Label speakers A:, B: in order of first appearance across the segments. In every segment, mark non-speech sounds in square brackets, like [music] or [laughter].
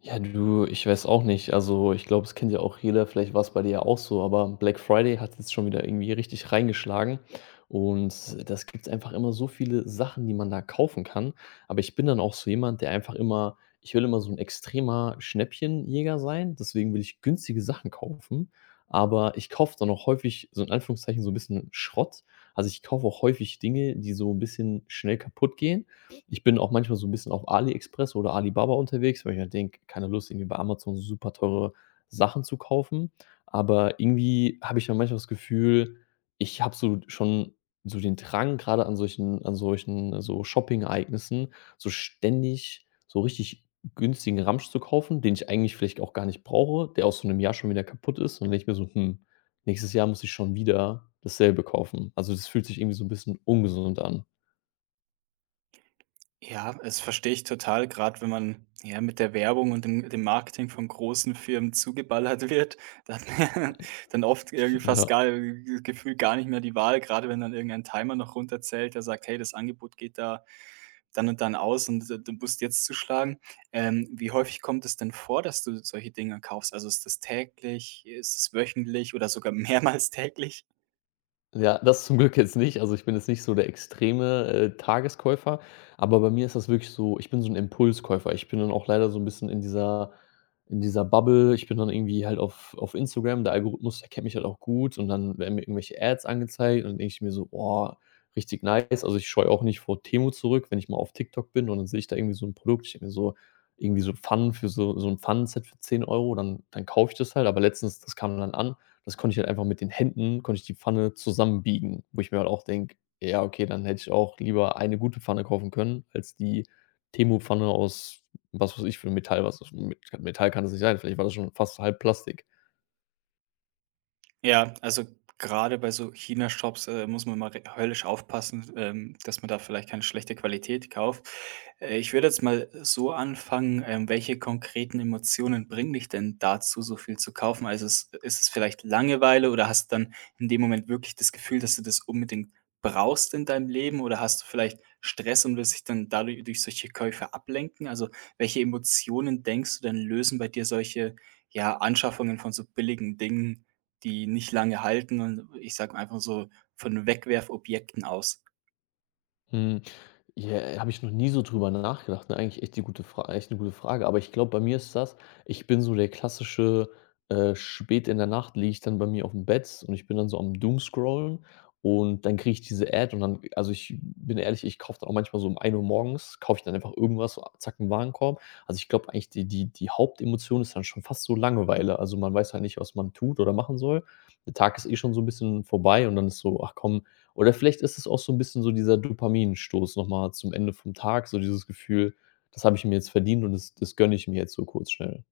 A: Ja, du, ich weiß auch nicht. Also, ich glaube, es kennt ja auch jeder. Vielleicht war es bei dir ja auch so, aber Black Friday hat jetzt schon wieder irgendwie richtig reingeschlagen. Und das gibt einfach immer so viele Sachen, die man da kaufen kann. Aber ich bin dann auch so jemand, der einfach immer, ich will immer so ein extremer Schnäppchenjäger sein. Deswegen will ich günstige Sachen kaufen. Aber ich kaufe dann auch häufig so in Anführungszeichen so ein bisschen Schrott. Also ich kaufe auch häufig Dinge, die so ein bisschen schnell kaputt gehen. Ich bin auch manchmal so ein bisschen auf AliExpress oder Alibaba unterwegs, weil ich halt denke: „Keine Lust, irgendwie bei Amazon super teure Sachen zu kaufen." Aber irgendwie habe ich dann manchmal das Gefühl, ich habe so schon so den Drang gerade an solchen so Shopping-Ereignissen, so ständig so richtig günstigen Ramsch zu kaufen, den ich eigentlich vielleicht auch gar nicht brauche, der aus so einem Jahr schon wieder kaputt ist. Und dann denke ich mir so: „Hm, nächstes Jahr muss ich schon wieder dasselbe kaufen." Also, das fühlt sich irgendwie so ein bisschen ungesund an.
B: Ja, das verstehe ich total. Gerade wenn man, ja, mit der Werbung und dem Marketing von großen Firmen zugeballert [laughs] wird, da hat man [laughs] dann oft irgendwie
A: [laughs]
B: fast
A: Ja.
B: gar gefühlt gar nicht mehr die Wahl. Gerade wenn dann irgendein Timer noch runterzählt, der sagt: „Hey, das Angebot geht da dann und dann aus und d du musst jetzt zuschlagen.“ Wie häufig kommt es denn vor, dass du solche Dinge kaufst? Also, ist das täglich? Ist es wöchentlich oder sogar [laughs] mehrmals täglich?
A: Ja, das zum Glück jetzt nicht. Also, ich bin jetzt nicht so der extreme Tageskäufer, aber bei mir ist das wirklich so. Ich bin so ein Impulskäufer. Ich bin dann auch leider so ein bisschen in dieser Bubble. Ich bin dann irgendwie halt auf Instagram. Der Algorithmus erkennt mich halt auch gut und dann werden mir irgendwelche Ads angezeigt und dann denke ich mir so: „Boah, richtig nice." Also, ich scheue auch nicht vor Temu zurück, wenn ich mal auf TikTok bin und dann sehe ich da irgendwie so ein Produkt. Ich denke mir so irgendwie so Pfannen für so ein Pfannenset für 10 Euro. Dann kaufe ich das halt. Aber letztens, das kam dann an, das konnte ich halt einfach mit den Händen, konnte ich die Pfanne zusammenbiegen, wo ich mir halt auch denke: „Ja, okay, dann hätte ich auch lieber eine gute Pfanne kaufen können als die Temu-Pfanne aus was weiß ich für Metall, was das, Metall kann das nicht sein. Vielleicht war das schon fast halb Plastik."
B: Ja, also gerade bei so China-Shops, muss man mal re höllisch aufpassen, dass man da vielleicht keine schlechte Qualität kauft. Ich würde jetzt mal so anfangen, welche konkreten Emotionen bringen dich denn dazu, so viel zu kaufen? Also, ist es vielleicht Langeweile, oder hast du dann in dem Moment wirklich das Gefühl, dass du das unbedingt brauchst in deinem Leben, oder hast du vielleicht Stress und willst dich dann dadurch, durch solche Käufe, ablenken? Also, welche Emotionen, denkst du denn, lösen bei dir solche, ja, Anschaffungen von so billigen Dingen, die nicht lange halten, und ich sage einfach so, von Wegwerfobjekten aus?
A: Hm. Ja, habe ich noch nie so drüber nachgedacht, ne? Eigentlich echt die gute Fra echt eine gute Frage. Aber ich glaube, bei mir ist das, ich bin so der klassische, spät in der Nacht liege ich dann bei mir auf dem Bett und ich bin dann so am doomscrollen und dann kriege ich diese Ad und dann, also, ich bin ehrlich, ich kaufe dann auch manchmal so um 1 Uhr morgens, kaufe ich dann einfach irgendwas, so, zack, 'n Warenkorb. Also, ich glaube eigentlich, die Hauptemotion ist dann schon fast so Langeweile. Also, man weiß halt nicht, was man tut oder machen soll. Der Tag ist eh schon so ein bisschen vorbei und dann ist so: „Ach komm," oder vielleicht ist es auch so ein bisschen so dieser Dopaminstoß noch mal zum Ende vom Tag, so dieses Gefühl: „Das habe ich mir jetzt verdient und das gönne ich mir jetzt so kurz schnell."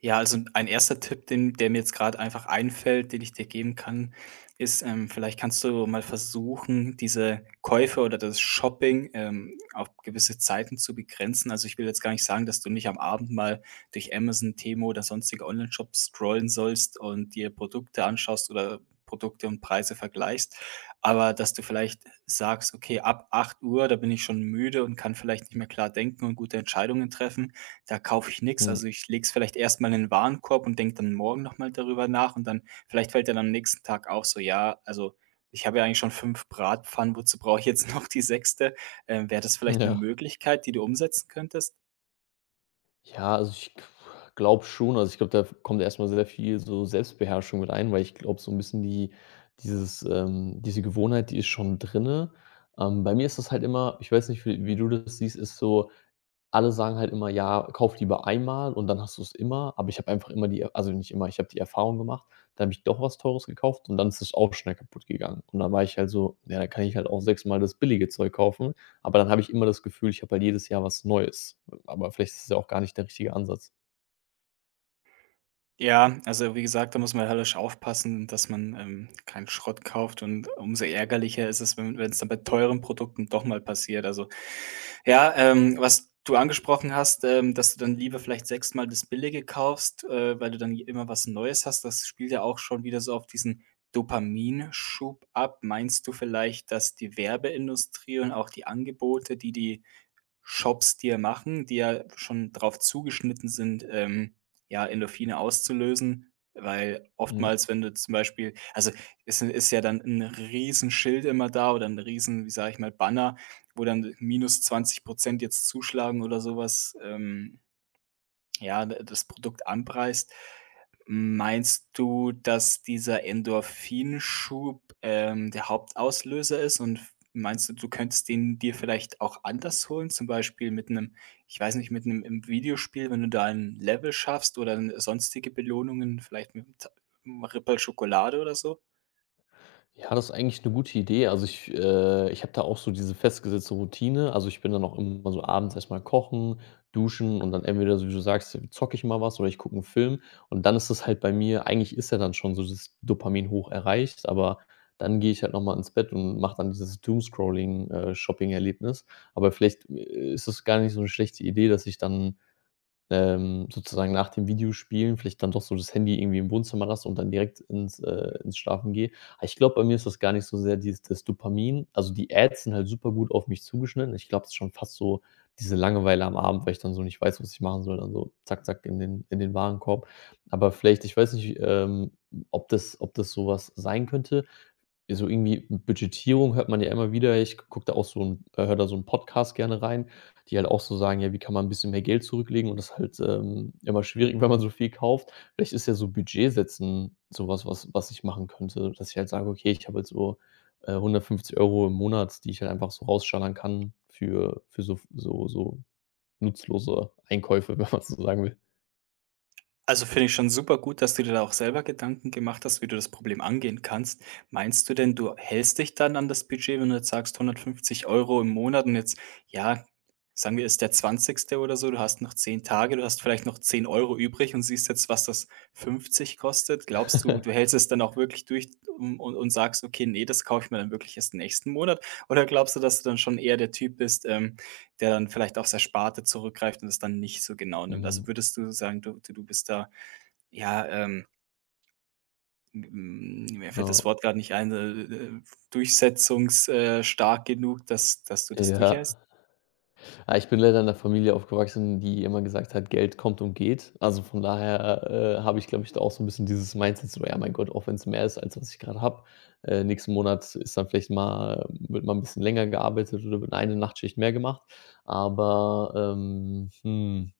B: Ja, also ein erster Tipp, den der mir jetzt gerade einfach einfällt, den ich dir geben kann, ist, vielleicht kannst du mal versuchen, diese Käufe oder das Shopping, auf gewisse Zeiten zu begrenzen. Also, ich will jetzt gar nicht sagen, dass du nicht am Abend mal durch Amazon, Temu oder sonstige Online-Shops scrollen sollst und dir Produkte anschaust oder Produkte und Preise vergleichst, aber dass du vielleicht sagst: „Okay, ab 8 Uhr, da bin ich schon müde und kann vielleicht nicht mehr klar denken und gute Entscheidungen treffen. Da kaufe ich nix.
A: Mhm,
B: Also, ich lege es vielleicht erst mal in den Warenkorb und denke dann morgen noch mal darüber nach, und dann vielleicht fällt dann am nächsten Tag auch so: Ja, also, ich habe ja eigentlich schon 5 Bratpfannen, wozu brauche ich jetzt [laughs] noch die sechste?“ Wäre das
A: [laughs]
B: vielleicht eine
A: ja.
B: Möglichkeit, die du umsetzen könntest?
A: Ja, also, ich glaube schon. Also, ich glaube, da kommt erst mal sehr viel so Selbstbeherrschung mit ein, weil ich glaube, so ein bisschen diese Gewohnheit, die ist schon drinne. Bei mir ist das halt immer, ich weiß nicht, wie du das siehst, ist so, alle sagen halt immer: „Ja, kauf lieber einmal und dann hast du es immer." Aber ich habe einfach immer die, also nicht immer, ich habe die Erfahrung gemacht, da habe ich doch was Teures gekauft und dann ist es auch schnell kaputt gegangen. Und dann war ich halt so: „Ja, dann kann ich halt auch sechsmal das billige Zeug kaufen." Aber dann habe ich immer das Gefühl, ich habe halt jedes Jahr was Neues. Aber vielleicht ist es ja auch gar nicht der richtige Ansatz.
B: Ja, also, wie gesagt, da muss man höllisch aufpassen, dass man, keinen Schrott kauft, und umso ärgerlicher ist es, wenn es dann bei teuren Produkten doch mal passiert. Also, ja, was du angesprochen hast, dass du dann lieber vielleicht sechsmal das Billige kaufst, weil du dann immer was Neues hast, das spielt ja auch schon wieder so auf diesen Dopaminschub ab. Meinst du vielleicht, dass die Werbeindustrie und auch die Angebote, die die Shops, die ja machen, die ja schon darauf zugeschnitten sind, ja, Endorphine auszulösen, weil
A: Mhm.
B: oftmals, wenn du zum Beispiel, also, es ist ja dann 'n Riesenschild immer da oder ein riesen, wie sage ich mal, Banner, wo dann minus 20% jetzt zuschlagen oder sowas. Ja, das Produkt anpreist. Meinst du, dass dieser Endorphinschub, der Hauptauslöser ist, und meinst du, du könntest den dir vielleicht auch anders holen, zum Beispiel mit einem, ich weiß nicht, mit einem im Videospiel, wenn du da 'n Level schaffst oder 'n sonstige Belohnungen, vielleicht mit'm T Rippel Schokolade oder so?
A: Ja, das ist eigentlich eine gute Idee. Also, ich habe da auch so diese festgesetzte Routine. Also, ich bin dann auch immer so abends erstmal kochen, duschen und dann entweder, so wie du sagst, zocke ich mal was oder ich gucke einen Film. Und dann ist das halt bei mir eigentlich, ist ja dann schon so das Dopamin-Hoch erreicht, aber dann gehe ich halt noch mal ins Bett und mache dann dieses Doomscrolling, Shopping-Erlebnis. Aber vielleicht, ist das gar nicht so eine schlechte Idee, dass ich dann sozusagen nach dem Videospielen vielleicht dann doch so das Handy irgendwie im Wohnzimmer lasse und dann direkt ins Schlafen gehe. Aber ich glaube, bei mir ist das gar nicht so sehr dieses, das Dopamin. Also, die Ads sind halt super gut auf mich zugeschnitten. Ich glaube, es ist schon fast so diese Langeweile am Abend, weil ich dann so nicht weiß, was ich machen soll, dann so zack, zack in den Warenkorb. Aber vielleicht, ich weiß nicht, ob das sowas sein könnte. Ja, so irgendwie Budgetierung hört man ja immer wieder. Ich gucke da auch so 'n höre da so 'n Podcast gerne rein, die halt auch so sagen: „Ja, wie kann man 'n bisschen mehr Geld zurücklegen?" Und das halt, immer schwierig, [laughs] wenn man so viel kauft. Vielleicht ist ja so Budget setzen so was, was ich machen könnte, dass ich halt sage: „Okay, ich habe jetzt so, 150 € im Monat, die ich halt einfach so rausschallern kann für so f so so nutzlose Einkäufe", [laughs] wenn man's so sagen will.
B: Also finde ich schon super gut, dass du dir da auch selber Gedanken gemacht hast, wie du das Problem angehen kannst. Meinst du denn, du hältst dich dann an das Budget, wenn du jetzt sagst 150 Euro im Monat, und jetzt, ja, sagen wir, ist der zwanzigste oder so, du hast noch 10 Tage, du hast vielleicht noch 10 Euro übrig und siehst jetzt, was das 50 kostet? Glaubst du, du hältst
A: [laughs]
B: es dann auch wirklich durch und sagst, okay, nee, das kaufe ich mir dann wirklich erst nächsten Monat? Oder glaubst du, dass du dann schon eher der Typ bist, der dann vielleicht aufs Ersparte zurückgreift und es dann nicht so genau nimmt?
A: Mhm,
B: Also würdest du sagen, du bist da, ja, mir
A: ja.
B: fällt das Wort gerade nicht ein, äh, genug, dass du das
A: Ja.
B: durchhältst?
A: Ah, ich bin leider in einer Familie aufgewachsen, die immer gesagt hat: „Geld kommt und geht." Also, von daher, habe ich, glaube ich, da auch so ein bisschen dieses Mindset so: „Ja, mein Gott, auch wenn es mehr ist, als was ich gerade habe, nächsten Monat ist dann vielleicht, mal wird mal ein bisschen länger gearbeitet oder wird eine Nachtschicht mehr gemacht." Aber,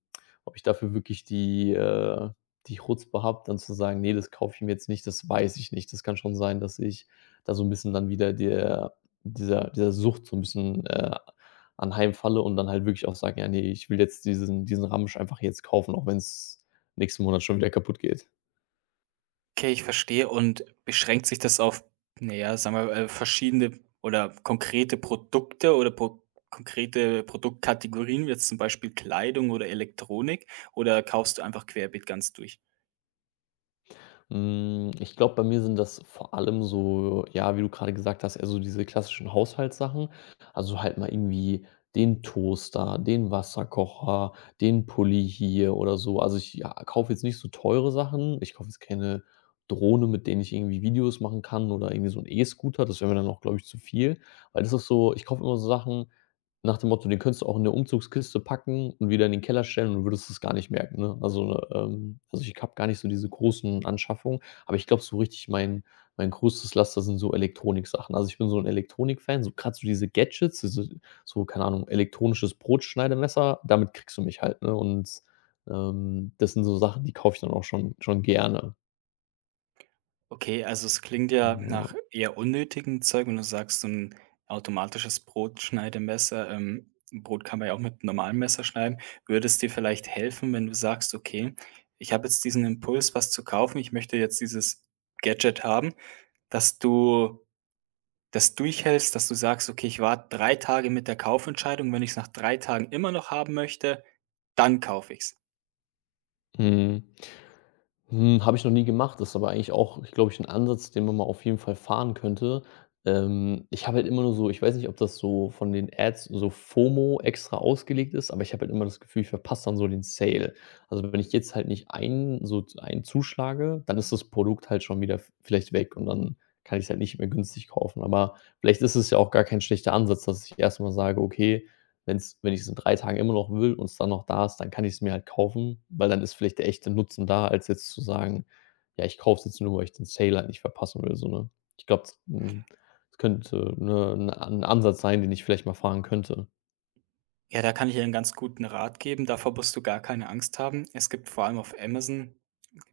A: ob ich dafür wirklich die Chutzpe habe, dann zu sagen: „Nee, das kaufe ich mir jetzt nicht", das weiß ich nicht. Das kann schon sein, dass ich da so ein bisschen dann wieder der dieser dieser Sucht so ein bisschen, anheimfalle und dann halt wirklich auch sage: „Ja, ne, ich will jetzt diesen Ramsch einfach jetzt kaufen, auch wenn es nächsten Monat schon wieder kaputt geht."
B: Okay, ich verstehe. Und beschränkt sich das auf, naja, sagen wir, verschiedene oder konkrete Produkte oder pro konkrete Produktkategorien, wie jetzt zum Beispiel Kleidung oder Elektronik, oder kaufst du einfach querbeet ganz durch?
A: Hm, ich glaube, bei mir sind das vor allem so, ja, wie du gerade gesagt hast, eher so diese klassischen Haushaltssachen. Also, halt mal irgendwie den Toaster, den Wasserkocher, den Pulli hier oder so. Also, ich, ja, kaufe jetzt nicht so teure Sachen. Ich kaufe jetzt keine Drohne, mit denen ich irgendwie Videos machen kann oder irgendwie so 'n E-Scooter. Das wäre mir dann auch, glaube ich, zu viel, weil das ist so, ich kaufe immer so Sachen, Nach dem Motto, den könntest du auch in 'ne Umzugskiste packen und wieder in den Keller stellen und würdest es gar nicht merken, ne? Also, ne, ich habe gar nicht so diese großen Anschaffungen, aber ich glaube, so richtig mein größtes Laster sind so Elektroniksachen. Also, ich bin so 'n Elektronik-Fan, so grad so diese Gadgets, diese, so, keine Ahnung, elektronisches Brotschneidemesser, damit kriegst du mich halt, ne? Und, das sind so Sachen, die kaufe ich dann auch schon gerne.
B: Okay, also es klingt ja nach
A: Ja.
B: eher unnötigem Zeug, wenn du sagst, so ein automatisches Brotschneidemesser. Brot kann man ja auch mit 'nem normalen Messer schneiden. Würde es dir vielleicht helfen, wenn du sagst: „Okay, ich habe jetzt diesen Impuls, was zu kaufen. Ich möchte jetzt dieses Gadget haben“, dass du das durchhältst, dass du sagst: „Okay, ich warte 3 Tage mit der Kaufentscheidung. Wenn ich es nach 3 Tagen immer noch haben möchte, dann kaufe ich's.“
A: Mhm. Habe ich noch nie gemacht, ist aber eigentlich auch, ich glaube ich, ein Ansatz, den man mal auf jeden Fall fahren könnte. Ich habe halt immer nur so, ich weiß nicht, ob das so von den Ads so FOMO extra ausgelegt ist, aber ich habe halt immer das Gefühl, ich verpasse dann so den Sale. Also, wenn ich jetzt halt nicht ein so z einen zuschlage, dann ist das Produkt halt schon wieder v vielleicht weg und dann kann ich es halt nicht mehr günstig kaufen. Aber vielleicht ist es ja auch gar kein schlechter Ansatz, dass ich erst mal sage: „Okay, wenn ich es in 3 Tagen immer noch will und es dann noch da ist, dann kann ich es mir halt kaufen, weil dann ist vielleicht der echte Nutzen da, als jetzt zu sagen: „Ja, ich kaufe es jetzt nur, weil ich den Sale halt nicht verpassen will", so, ne? Ich glaube, das könnte, ne, ein Ansatz sein, den ich vielleicht mal fahren könnte.
B: Ja, da kann ich dir einen ganz guten Rat geben. Davor musst du gar keine Angst haben. Es gibt vor allem auf Amazon,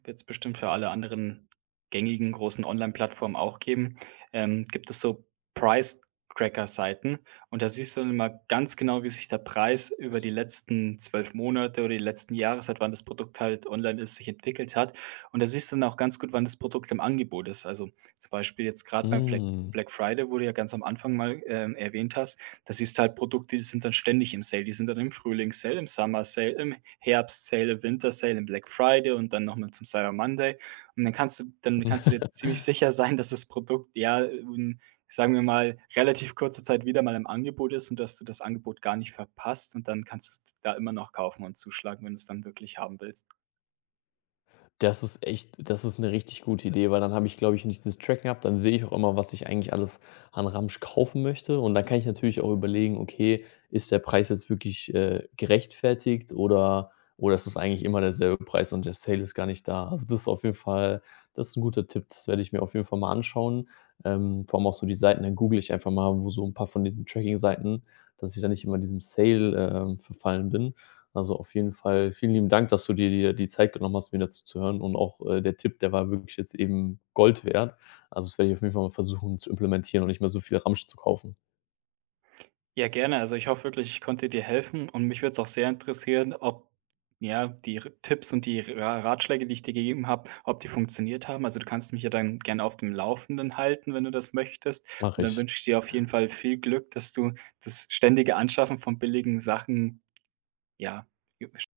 B: wird es bestimmt für alle anderen gängigen großen Online-Plattformen auch geben. Gibt es so Price-Tracker-Seiten, und da siehst du dann immer ganz genau, wie sich der Preis über die letzten 12 Monate oder die letzten Jahre, seit wann das Produkt halt online ist, sich entwickelt hat. Und da siehst du dann auch ganz gut, wann das Produkt im Angebot ist. Also zum Beispiel jetzt gerade beim Fleck
A: Hm.
B: Black Friday, wo du ja ganz am Anfang mal erwähnt hast, da siehst du halt Produkte, die sind dann ständig im Sale, die sind dann im Frühlings-Sale, im Summer-Sale, im Herbst-Sale, Winter-Sale, im Black Friday und dann nochmal zum Cyber Monday. Und dann kannst du dir
A: [laughs]
B: ziemlich [laughs] sicher sein, dass das Produkt, ja, in, sagen wir mal, relativ kurzer Zeit wieder mal im Angebot ist und dass du das Angebot gar nicht verpasst, und dann kannst du es da immer noch kaufen und zuschlagen, wenn du es dann wirklich haben willst.
A: Das ist eine richtig gute Idee, weil dann habe ich, glaube ich, nicht dieses Tracken gehabt. Dann sehe ich auch immer, was ich eigentlich alles an Ramsch kaufen möchte. Und dann kann ich natürlich auch überlegen: „Okay, ist der Preis jetzt wirklich, gerechtfertigt oder ist es eigentlich immer derselbe Preis und der Sale ist gar nicht da?" Also, das ist auf jeden Fall, das ist ein guter Tipp. Das werde ich mir auf jeden Fall mal anschauen. Vor allem auch so die Seiten, dann google ich einfach mal, wo so ein paar von diesen Tracking-Seiten, dass ich da nicht immer diesem Sale, verfallen bin. Also, auf jeden Fall vielen lieben Dank, dass du dir die Zeit genommen hast, mir dazu zu hören und auch, der Tipp, der war wirklich jetzt eben Gold wert. Also, das werde ich auf jeden Fall mal versuchen zu implementieren und nicht mehr so viel Ramsch zu kaufen.
B: Ja, gerne. Also ich hoffe wirklich, ich konnte dir helfen, und mich würde es auch sehr interessieren, ob, ja, die R Tipps und die Ra Ratschläge, die ich dir gegeben habe, ob die funktioniert haben. Also du kannst mich ja dann gerne auf dem Laufenden halten, wenn du das möchtest. Und
A: Mache
B: dann
A: ich.
B: wünsche ich dir auf jeden Fall viel Glück, dass du das ständige Anschaffen von billigen Sachen, ja,